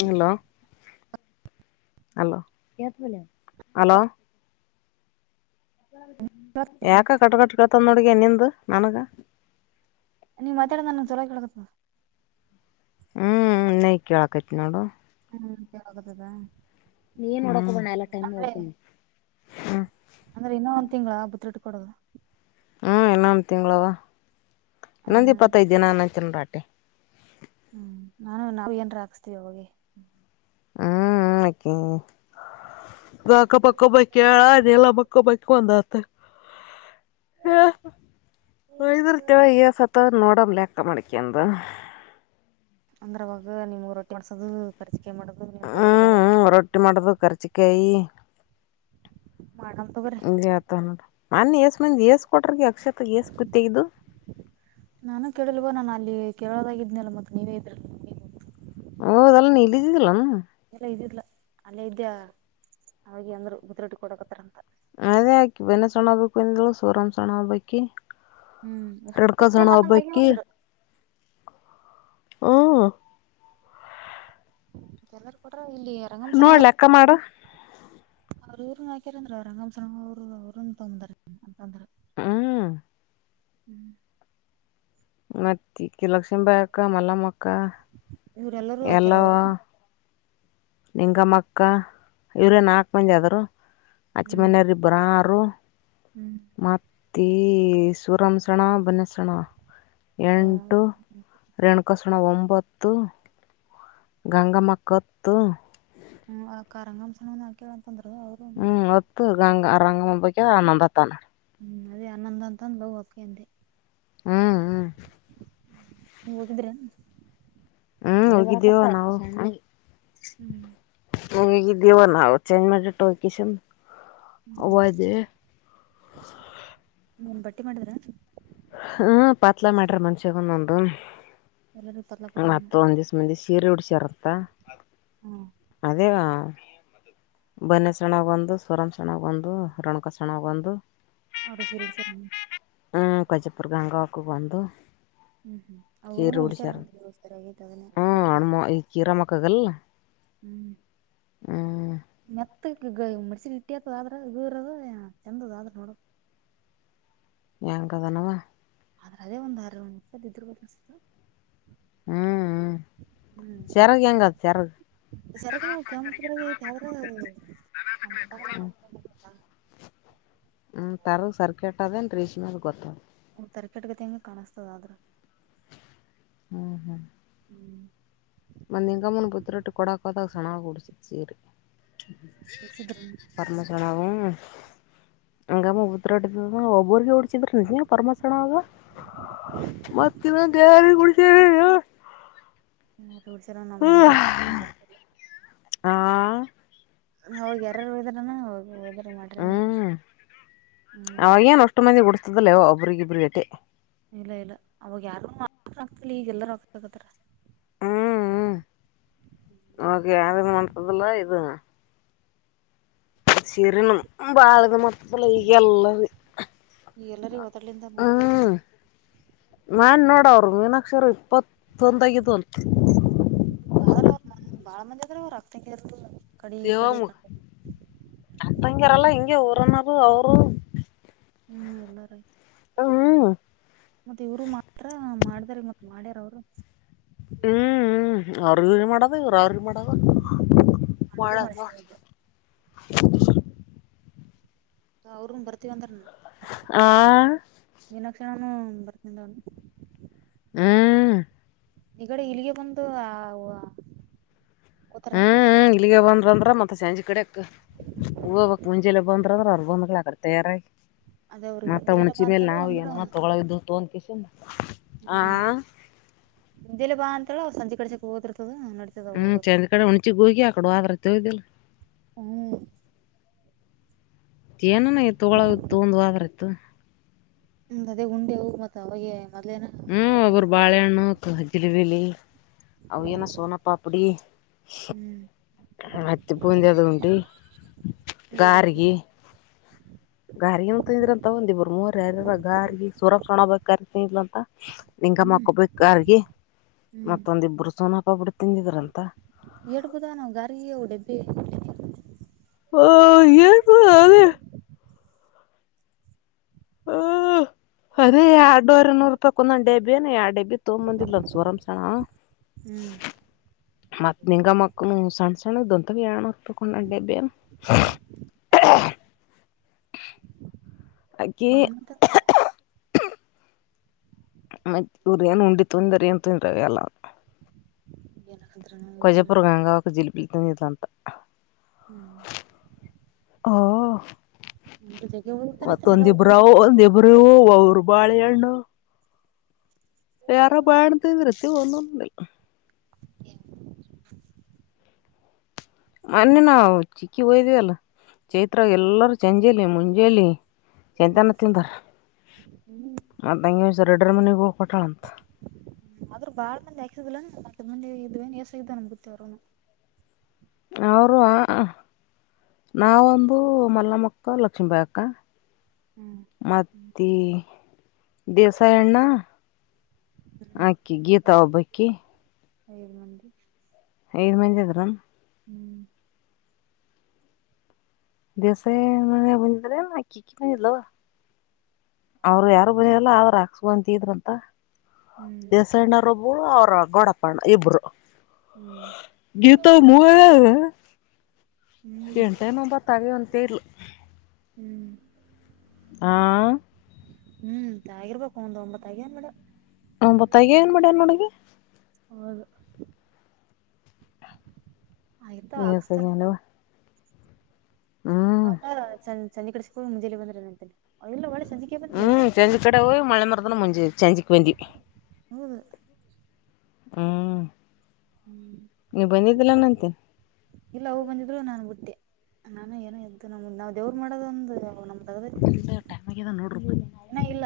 hello hello ಯಾಕ cut ಕಟ್ಕಳ್ತಂದ ನೋಡ್ಗೆ ನಿಂದು ನನ್ಗ ನೀ ಮಾತಾಡೋ ನನ್ನ ಚೊರ ಕೇಳಕ ಹ್ಮ್ ನೈ ಕೇಳ ಕಟ್ಟ ನೋಡು ಹ್ಮ ಆಗದದಾ ನೀ ಏನ್ ಮಾಡೋಡಕ ಬ ಎಲ್ಲ ಟೈಮ್ ಮೂಡ್ತಮ್ಮ ಅಂದ್ರೆ ಇನ್ನೊ ಒಂದ್ ತಿಂಗಳ ಬತ್ಟ್ಕೊಡದು ಹ್ಞ ಇನ್ನೊಂದು ತಿಂಗಳವಾ ಇನ್ನೊಂದು ಹ್ಮ್ ಇಪ್ಪತ್ತೈದು ದಿನ ಅನ್ನಚನ್ ರಾಟಿ ಹ್ಮ್ ನಾನು ನಾವು ಏನ್ರ ಹಾಕ್ಸ್ತೀವಿ ಅವೆ ಹ್ಮ್ ಹ ಕೆ ಗಕ ಪಕ್ಕ ಬಳ ಕೇಳು ಎಲ್ಲ ಪಕ್ಕ ಬಕ ಬಂದ ಅತ್ತ ಹಾ ಹ ಇದತವ ಈ ಸತ ನೋಡಮ್ ಲೆಕ್ಕ ಮಾಡಡಕಿ ಅಂದ ಅಂದ್ರವಾಗ ನಿಮ್ ರೊಟಿ ಮಾಡ್ಸೋದು ಕರಿ ಹ್ಮ್ ರೊಟ್ಟಿ ಮಾಡುದು ಕರ್ಚಿಕಾಯಿ ಮಾಡಮ್ ತಗೋರಿ ಆತ ನೋಡ ನನ್ ಎಷ್ಟ ಮಂದಿ ಏಸ್ ಕೊಟ್ರಗೆ [unintelligible] ಕೇರಳದಾಗಿದ್ನಲ್ಲ ಮತ್ತೆ ನೀವೇ ಇದ್ರಿಲ್ಲ ಓ ತೆ [unintelligible] ನೀಲಿದ್ದ ಎಲ್ಲ ಇದಿಲ್ಲ ಅಲ್ಲೇ ಇದ್ಯಾ ಅವಾಗ ಅಂದ್ರು ಗುದ್ರೊಟ್ಟ ಕೊಡಕತ್ರ ಅಂತ ಅದೇ ಆಕಿ ಬೆನಸಣ್ಣ ಹಬೇಕು ಅಂದಳು ಸೋರಾಮ್ ಸಣ್ಣ ಹಬೇಕಿ ಹ್ಮ್ ಅಷ್ಟ ಮತ್ತೆ ನನ್ನ ಮಗ ಒಂದರು ಹೂ ಮತ್ತ ಎಲ್ಲಾರ ಕೊಟ್ರ ಇಲ್ಲಿ ರಂಗಂಸನ ನೋಡ್ ಲೆಕ್ಕ ಮಾಡ ಹಾಕ್ಯರ್ಂದ್ರ ರಂಗಂ ಸ ಅವರು ಅವ್ರನ್ ತೊಂದ್ರ ಅಂತ ಅಂದ್ರ ಹ್ಮ್ ಹ್ಮ್ ಮತ್ತೆ ಕಕ್ಕಿ ಲಕ್ಷ್ಮ ಬಾಯಿ ಅಕ್ಕ ಮಲ್ಲಮ್ಮಕ್ಕ ಇವ್ರೆಲ್ಲರೂ ಎಲ್ಲ ಹಾಕ್ಯಾರ ಅವರು ನಿಂಗಮ್ಮಕ್ಕ ಇವ್ರೇ ನಾಲ್ಕು ಮಂದಿ ಆದ್ರು ಅಚ್ಚ ಮನೆಯವರಿ ಇಬ್ಬರುರು ಮತ್ತು ತಿ ಸೂರಮಸಣ ಬನ್ನಸಣ ಎಂಟು ರೆಣಕಾಸಣ ಒಂಬತ್ತು ತ್ತು ಗಂಗಮ್ಮ ಕೊತ್ತು ಹ್ಮ ಕಂಗಾಮಸಣಾ ಹ್ಮ್ ಒತ್ತು ಗಂಗ ರಂಗಮ ಬಗ್ ಆನಂದತ ನ ಹ್ಮ್ ಅದೇ ಆನಂದ ಅಂತಂದ ಬಾ ಹಕ್ಕಿ ಅಂತೆ ಹ್ಮ್ ಹ್ಮ್ ನೀ ಹೋಗಿದ್ರಿ ಹ್ಮ್ ಹೋಗದವ ನವು ಹೋಗ ದವ ನವು ಚೇನ್ ಮಾಡಟ್ಟೋಕಿಸನ್ [unintelligible] ನೀನ್ ಬಟ್ಟೆ ಮಾಡಿದ್ರ ಹ್ಮ ಪಾತ್ಲಾ ಮಾಡ್ರಿ ಮನ್ಷ್ಯಗಂದೊಂದು ಎಲ್ಲರಿಗೂ ಪತ್ಲಾ ಹ ಕೊಟ್ರ ಮತ್ತ ಒಂದ್ ದಿವ್ ಮಂದಿ ಸೀರೆ ಉಡ್ಸ ಚಿರತ ಹ್ಮ ಅದೇ ಬನೆ ಸಣ ಒಂದು ಸ್ವರಂ ಸಣ ಒಂದು ರೊಣಕಸಣ ಒಂದು ಅವದ ಸರು ಸರ ಹ್ಮ್ ಕೊಜಪುರ ಗಂಗಾಕ ಒಂದು ಹ್ಮ್ ಹ್ಮ್ ಅವ ಡಚಾರಸ್ಥರ ಆಗಿ ಹ್ಮ್ ಅದನ್ನರ್ಪಟ್ಟ ಹಣ್ಮ ಈ ಕೀರ ಮಕ್ಕಗಲ್ ಹ್ಮ ಹ್ಮ್ ಮೆತ್ತ ಗ [unintelligible] ಇಟ್ಟಿತ ಆದ್ರ ಇೂರದು ಚೆಂದದ ಆದ್ರೆ ನೋಡದು ಇಂಕದನವ ಆದ್ರ ಅದೇ ಒಂದ್ ಆರ ಒಸದ ಇದ್ರರು ಬದ್ತು ಹ್ಮ್ ಹ್ಮ ಚರಗ ಹೆಂಗ ಚರಗ ಸರಕ ನ ಕೆಂಪದ್ರಾಗ ಐತೆ ಯಾವ್ರ ನಮ್ ಊಟ ಹ್ಮ ತರದ ಸರ್ಕಟ್ದೇನ್ ರೇಷ್ಮ ಮ ಗೊತ್ತದ ಒ ತರಕಟ್ಗತಿ ಹೆಂಗೆ ಕಾಣಸ್ತದ ಆದ್ರ ಹ್ಮ್ ಹ್ಮ್ ಮಂದ ಎಂಗಮ್ಮೂನು ಪತ್ರಟ್ ಕೊಡಾ ಕೊತ ಸಣಾಗ ಕುಡ ಸೀರಿ ಮುಡ್ಸಿದ್ರ ಪರಮತಣವು ಹಂಗಮ್ಮ ಉದ್ರಾಡ್ ಒಬ್ಬರ್ಗೆ ಹೊಡ್ಚಿದ್ರ ನಿ ನೀ ಪರಮಸಣ ಅವಗ ಮತ್ತಿನ ದಾರಿ ಕುಡ ಚಡ್ರ [unintelligible] ನಮ್ಮಷ್ಟ ಹಾ ಹೋಗ ಯಾರಾರು ಹೋದ್ರನ ಹೋಗ ಹೋದ ಹ್ಮ್ ಹ್ಮ್ ಅವಾಗೇಏನ್ ಅಷ್ಟು ಮಂದಿ ಉಡ್ಸ್ತದಲ್ಲೇವೋ ಒಬ್ರಗಿಬ್ರಗಟೆ ಇಲ್ಲ ಇಲ್ಲ ಅವಾಗ ಯಾರು ಮಾ ಆಗ್ತಿಲ್ಲ ಈಗೆಲ್ಲರ ಆಗ್ತಗತ್ತಾರ ನ ಯಾರನು ಮಂತ್ರದಲ್ಲ ಇದು ಶಿರನ ಬಾಳಕ ಮೊತ್ತ ಲೈಗಲ್ಲ ಈ ಎಲ್ಲರಿಗ ಒದಡ್ಲಿಂದ ಮಾಡ್ತಾರ ಈಗ ಹ್ಮ್ ಮಾಡ್ ನೋಡ ಅವರು ಮೀನಾಕ್ಷರಗ್ ಇಪ್ಪತ್ತೊಂದು ಆಗಿದ್ವಂಥ ಬಾಳ್ರ ಅವ್ ಬಾಳ ಮಂದಿ ಆದ್ರ ಅವ್ರು ಅಕ್ತಂಗಿಯರು ದೇವಾಮಗ ಅಕ್ತಂಗ್ಯರಲ್ಲ ಹಿಂಗೆ ಊರನ್ನೋದು ಅವರು ಹ್ಮ್ ಇಲ್ಲ ರೀ ಹ್ಮ್ ಮತ್ತೆ ಇವರು ಮಾತ್ರ ಮಾಡ ಆತರಿ ಮತ್ತ್ ಮಾಡ್ಯಾರ ಅವರು ಹ್ಮ್ ಹ್ಮ್ ಅವ್ರಗ ಮಾಡದ ಇವ್ರ ಅವ್ರಿಗೆ ಮಾಡದ ಮಾಡದು [unintelligible] [inaudible] ಅವ್ರರುನ್ ಬರ್ತಿವಂದ್ರನ ಆ ಹ್ಮ್ ಬತ್ತಿಂದವ್ನೆ ಹ್ಮ್ ಈ ಕಡೆ ಇಲ್ಲಿಗೆ ಬಂದು ಅವ ಹ್ಮ್ ಹ್ಮ್ ಇಲ್ಲಿಗೆ ಬಂದ್ರಂದ್ರ ಮತ್ತ ಮತ್ ಸಂಜೆ ಕಡೆಕ್ ಹೋಗ್ಬಕ್ ಮುಂಜಾಲೆ ಬಂದ್ರಂದ್ರ ಅಲ್ಲ್ ಅವ್ರರು ಬಂದ್ಗಳ ಆ ಕಡೆ ತಯಾರಾಯ ಅದ ಅವ್ರಿಗೆ ಮತ್ತ ಹಿಂದೆಲೆನ ಉಣಚಿ ಬಾ ಮೇಲೆ ಅಂತೇಳು ನಾವು ಅಂದ್ರ ಏನಾರ್ ತಗೋಳಗಿದ್ರ ತಗೋಂತಿವ್ ಆ ಜಾಲೆ ಬಾ ಅಂತಲ್ಲ ಅವ್ ಸಂಜೆ ಕೆಲ್ಸಕ್ಕೆ ಹೋಗೋದಿರ್ತದ ನಡಿತದ ಹ್ಮ್ ಹೋಗಕ ಚೆಂದ ಕಡೆ ಹುನ್ಚಿಗ್ ಹೋಗಿ ಆಕಡೆ ಹದ್ರತ್ದಿಲ್ಲ ಹ್ಮ್ ಏನನ ತೊಗೊಳ ತೊಗೊಂದ್ ವಾಗರ್ ಇತ್ತು ಹ್ಮ್ ಅದೇ ಗುಂಡೆವೂರ್ ಮತ್ತ ಅವಾಗೆ ಮೊದ್ಲೇನ ಹ್ಮ್ ಒಬ್ಬರು ತಗೊಂಬಂದಿರ್ತೀವಿ ಬಾಳೆಹಣ್ಣು ಹಜರಿಬಲಿ ಅವಿಯನ ಸೋನಪ್ಪಾಪಡಿ ಹ್ಮ್ ಹತ್ತಿ ಪೊಂದ ಅದು ಉಂಟು ಇವೆಲ್ಲ ಗಾರಿಗೆ ಗಾರಿಗೆನ ತಿಂದ್ರ ಅಂತಗಂದಿಬ್ರು ಮೂರ್ ಯಾರಾರ ಗಾರಿಗೆ ಸುರ ಸಣ ಬ ತಿಲ ಅಂತ ಲಿಂಗಮ್ಮ ಹ್ಮ್ ಹಕ್ಕೊಬೇಕ ಆರ್ಗ ಹ್ಮ್ ಮತ್ತೊಂದಿಬ್ರು ಸೋನಪಾಪಡಿ ತಿಂದಿದ್ರಂತ ಎಡುಬುದಾ ನಾವು ಗಾರಿಗೆ ಅವು ಡಬ್ಬಿ [unintelligible] ಹ ಅದೇ ಎರಡವರೆ ನೂರು ರೂಪಾಯಿ ಒಂದ ಬಿಏ ಎರಡ್ ಬಿ ತಗೊಂಬಂದಿಲ್ಲಂದ ಸೋರಾಮ್ಸಣ ಹ್ಮ್ ಮತ್ತ್ ನಿಂಗ ಮಕ್ಕನು ಸಣ್ಣ ಸಣದಂಟ ಅತ್ತವೆಯಣಪ್ಪಕೊಂಡ ಡಬ್ಬಿ ಏನ್ ಬಳ ಮತ್ತ ಮತ್ತ ಇವ್ರ ಏನ್ ಉಂಡಿ ತುಂದ್ರ ಏನ್ ತುಯಂದ್ರ ಅವ ಎಲ್ಲ [unintelligible] ಕೊಜಾಪುರ ಗಂಗ ಒ ಜಿಲು ಪಿಲ್ತನ ಇದದಂತ ಹ್ಮ್ ಹಾ ಅಂದ್ರ ಜಗ್ಗೆ ಹೋಗ್ತಾನೈತನ ಎಲ್ಲಾ ಊರು ಮತ್ತೊಂದಿಬ್ರು ಒಂದಿಬ್ರು ಅವರು ಬಾಳೆಹಣ್ಣು ವೇರೆ ಬಾಡಂತ ವೃತ್ತಬೋದಿಲ್ಲ [unintelligible] ಮೊನ್ನೆ ನಾವು ಚಿಕ್ಕಿ ಹೋಯ್ದ್ವಿ ಅಲ್ಲ ಚೈತ್ರ ಎಲ್ಲರೂ ಚಂಜಲಿ ಮುಂಜಲಿ ಚಂತನ ತಿಂದಾರ ಹ್ಮ್ ಮತ್ತ ಹಂಗೆ ಒಂದ್ಸ ಎರಡರ ಮನೆಗ ಕೊಟಾಳಂತ ಹ್ಮ್ ಆದ್ರೂ ಬಾಳ್ ಮಂದಿ ಹಾಕ್ಸಿದಿಲ್ಲ ಹತ್ತ ಮಂದಿ ಇದ್ರೆನ್ ಎಸಾಗ್ದ ನನ್ಗತ್ತ ಅವರನು ಅವರು ನಾವೊಂದು ಮಲ್ಲಮ್ಮಕ್ಕ ಲಕ್ಷ್ಮೀಬಾಯಕ್ಕ ಹ್ಮ್ ಮತ್ತ ದೇವಸಾಯಣ್ಣ ಆಕಿ ಗೀತಾ ಒಬ್ಬಕಿ ಐ ಮಿ ಐದ ಮಂದಿ ಇದಾರ ಹ್ಮ್ ದಿವಸೆ ಮೆ ಬಂದು ಇದ ಕ ಕಿ ಬ ಹಲ್ಲಾವಾ ಅವರು ಯಾರು ಬಂದಾರಲ್ಲ ಅವ್ರು ಹಾಕ್ಸ್ ಬಂತಿದ್ರಂತ ಹ್ಮ್ ದೇಸಾಯಣ್ಣರೊಬ್ರು ಅವ್ರ ಗೋಡಪ್ಪಣ್ಣ ಇಬ್ರು ಹ್ಮ್ ಹ್ಮ್ ಎಂಟೈಮ್ಬ ತಾವೇ ಒಂತೇ ಇರ್ಲು ಹ್ಮ್ ಹಾ ಹ್ಮ್ ತಗಿರ್ಬೇಕು ಒಂದ್ ಒಂಬತ್ತ ಆಗಿಯ ಮೇಡ ಹ ಬೊತ್ತಗ ಏನ್ ಮಾಡಡ ಅನ್ನೋಳಗೆ ಹೌದು ಆಯ್ತ ಹಾಕ್ಸ್ತಾರೆ ಏಸಗ್ಯಾನವ ಹ್ಮ್ ಹೌದಾ ಸಂಜೆ ಕಡೆಸಕ ಮುಂಜೇೆಯಲ್ಲಿ ಬಂದ್ರ ಅಂತಲ್ಲ ಒಳ ಹ್ಮ್ ಚೆಂಜಿ ಕಡಾವ ಮಳ ಮರದಾನ ಮುಂಜಿ ಚೆಂಜಿ ವಂದಿ ಹೌದು ಹ ಹ್ಮ್ ಇಲ್ಲ ಹೋಗ ಬಂದಿದ್ರು ನನ್ ಬುಟ್ಟೆ ನಾನ ಏನ ಇದದ್ದು ನಮ್ದ ನಾವವು ದೇವ್ರರು ಮಾಡೋದ ಒಂದು ನಮ್ದ ಟೈಮ್ ಆಗ್ಯದ ನೋಡ್ರಿ ಏನ ಇಲ್ಲ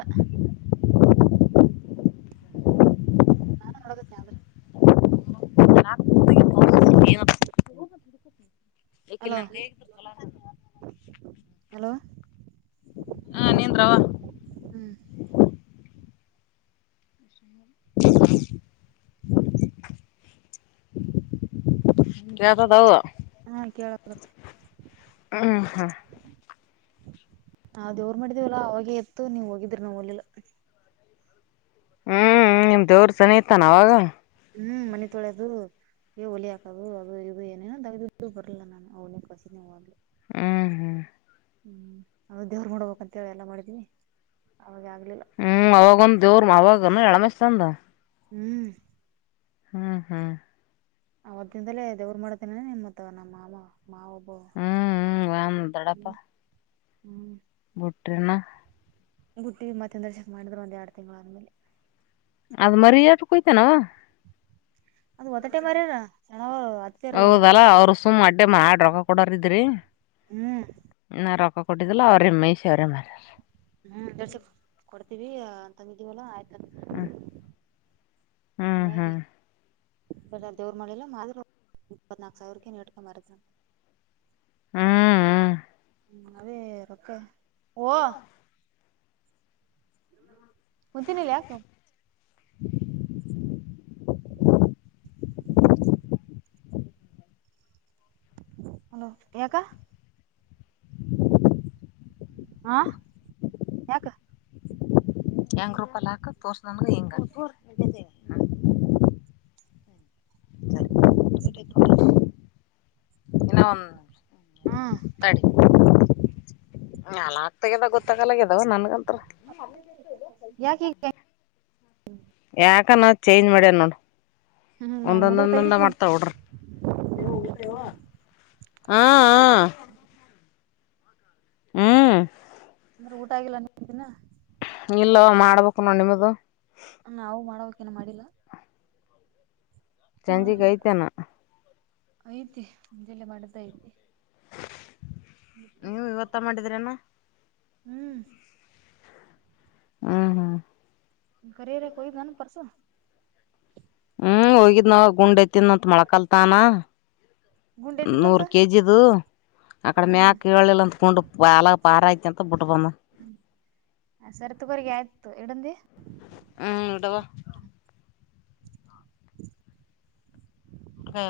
ನಾನು ಒಳಗತ್ತೇ ಅವ್ರ [inaudible] ಲೋ ಹಲೋ ಹಾ ನಿಂದ್ರಾವ ಹ್ಮ್ [inaudible] ಯತದವು ಹಾ ಕೇಳಕತ್ ಹ್ ಹಾ ನಾ ದೇವ್ರ ಮಾಡಿದೀವಲ್ಲ ಅವಾಗೇ ಎತ್ತು ನೀವ್ ಹೋಗಿದ್ರಿ ನಾವ್ ಒಲ್ಲಿಲ್ಲ ಹ್ಮ್ ನಿಮ ದೇವ್ರ ಸನ ಇತಾನ ಅವಾಗ ಹ್ಮ್ ಮನ ತೊಳೆದು ಹೊಲಿ ಹಾಕದು ಅದು ಇದು ಏನೇನ ತಗ್ದಿದ್ದು ಬರ್ಲ ನಾನು ಅವ್ನಿಗೆಖಸಿನ ಹ್ಲು ಹ್ಮ್ ಹ್ಮ್ ಹ್ಮ್ ನ ದೇವ್ರ ಮಾಡಬೇಕಕ್ಂತ ಹೇಳಿ ಎಲ್ಲಾ ಮಾಡಿದೀನಿ ಹ್ಮ್ ಅವಾಗ ಒಂದ ದೇವ್ರ ಅವಾಗ ಎಳಮೆಸ್ತಂದ ಹ್ಮ್ ಹ್ಮ್ ಹ್ಮ್ ಹೊ್ಿನದಲೇ ದೇವ್ರು ಮಾಡ್ತೇನ ನಿಮ್ತ್ ನಮ್ಮ ಮಾಮ ಮಾವಬೋ ಹ್ಮ್ ಹ್ಮ್ ಬುಟ್ರನಾ ಗುಟ್ಟಿ ಮತ್ತಂದ ದ್ರ ಚೆಕ್ ಮಾಡಿದ್ರು ಒಂದ್ ಎರಡು ತಿಂಗಳ ಆದ್ಮೇಲೆ ಅದ ಮರಿ ಆಟ ಕೊಯ್ತಾನವಾ ಅದು ಒತಟೆ ಮಾರ್ಯಾರ ಸಣ್ಣವ ಅತ್ತೆರು ಹೌದಲ್ಲ ಅವರು ಸುಮ್ಮ್ ಅಡ್ಡೆ ಮಾಡ ರೊಕ್ಕ ಕೊಡಾರ ಇದ್ರಿ ಹ್ಮ್ ಇ ರಕ ಕಟ್ಟಿದಲ್ಲ ಅವ್ರ ಎ ಮ ಶ ಅವರೆ ಮಾರಾರ ಹ್ಮ್ರ್ಸ ಕೊಡ್ತೀವಿ ತಂಗಿದೀವಲ್ಲ ಆಯ್ತ ಹ್ಮ ಹಾಗಾಗಿ ದೇವ್ರರು ಮಾಡಿಲ್ಲ ಮಾ್ರ ಇಪ್ಪತ್ನಾಕ ಸಾವಿರಕ್ಕೆ ನಡ್ಕ ಮಾರದಂತ ಹ್ಮ್ ಹ್ಮ್ ಹ್ಮ ಅದೇರಕ್ಕ ಓ ಹಚೆ ನೀಿಲ್ಲಯತ [inaudible] ಹಲೋ ಯಕ್ಕ ಹಾ ಯಾಕ ಹೆಂಗ ರೂಪಾಯ ಹಾಕ ತೋರ್ಸ ಹೆಂಗಿ [unintelligible] ಇನ್ನ ಹ್ಮ್ [unintelligible] ಗೊತ್ತಾಗದ ಗೊತ್ತಾಗಲ್ಲಗ್ಯದಾವ ನನ್ಗಂತ್ರ ಯಾಕ ಈಗ ಯಾಕ ನ ಚೇಂಜ್ ಮಾಡ್ಯವ ನೋಡ್ ಹ್ಮ್ ನಾವ್ ಹುಡುಗ ಒಂದೊಂದೊಂದಂದ ತೆಗಿದ್ನಿ ಮಾಡ್ತಾವ ಡ್ರ ಹಾ ಹಾ ಹ್ಮ್ ಆದ್ರೆ ಊಟ ಆಗಿಲ್ಲ ನಿಮ ದಿನ ಇಲ್ಲ ಮಾಡ್ಬೇಕು ನ ನಿಮ್ದ ನಾವು ಮಾಡವಕೇನ ಮಾಡಿಲ್ಲ ಸಂಜೆ ಕೈತನ ಐತಿ ಮುಜಲ್ಲ ಮಾಡ್ದ ಐತಿ ನೀವು ಇವತ್ತ ಮಾಡಿದ್ರೇನ ಹ್ಮ್ ಹ್ಮ್ ಹ್ಮ್ ಗೇ ರ ಕೊಯ ಬಾನ ಪಸು ಹ್ಮ್ ಹೋಗಿದ್ ನ ಗುಂಡ್ ಐತಿದಂತ ಮೊಳಕಲ್ತಾನ ಗುಂಡ್ ಐತಿದಂತ ನೂರು ಕೆಜಿ ಅದು ಅಕಡೆ ಹ್ಮ್ ಮ್ಯಾಕ್ ಕೇಳಲಿಲ್ಲ ಅಂದತ್ಕೊಂಡು ಬಾಲ ಪಾರ ಐತಿ ಅಂತ ಬಿಟ್ ಬಮ್ಮ ಹ್ಮ್ ಸರ್ತಗರಿಗೆ ಆಯ್ತು ಎಡಂದಿ ಹ್ಮ್ ಅದವ [inaudible] ಹಾ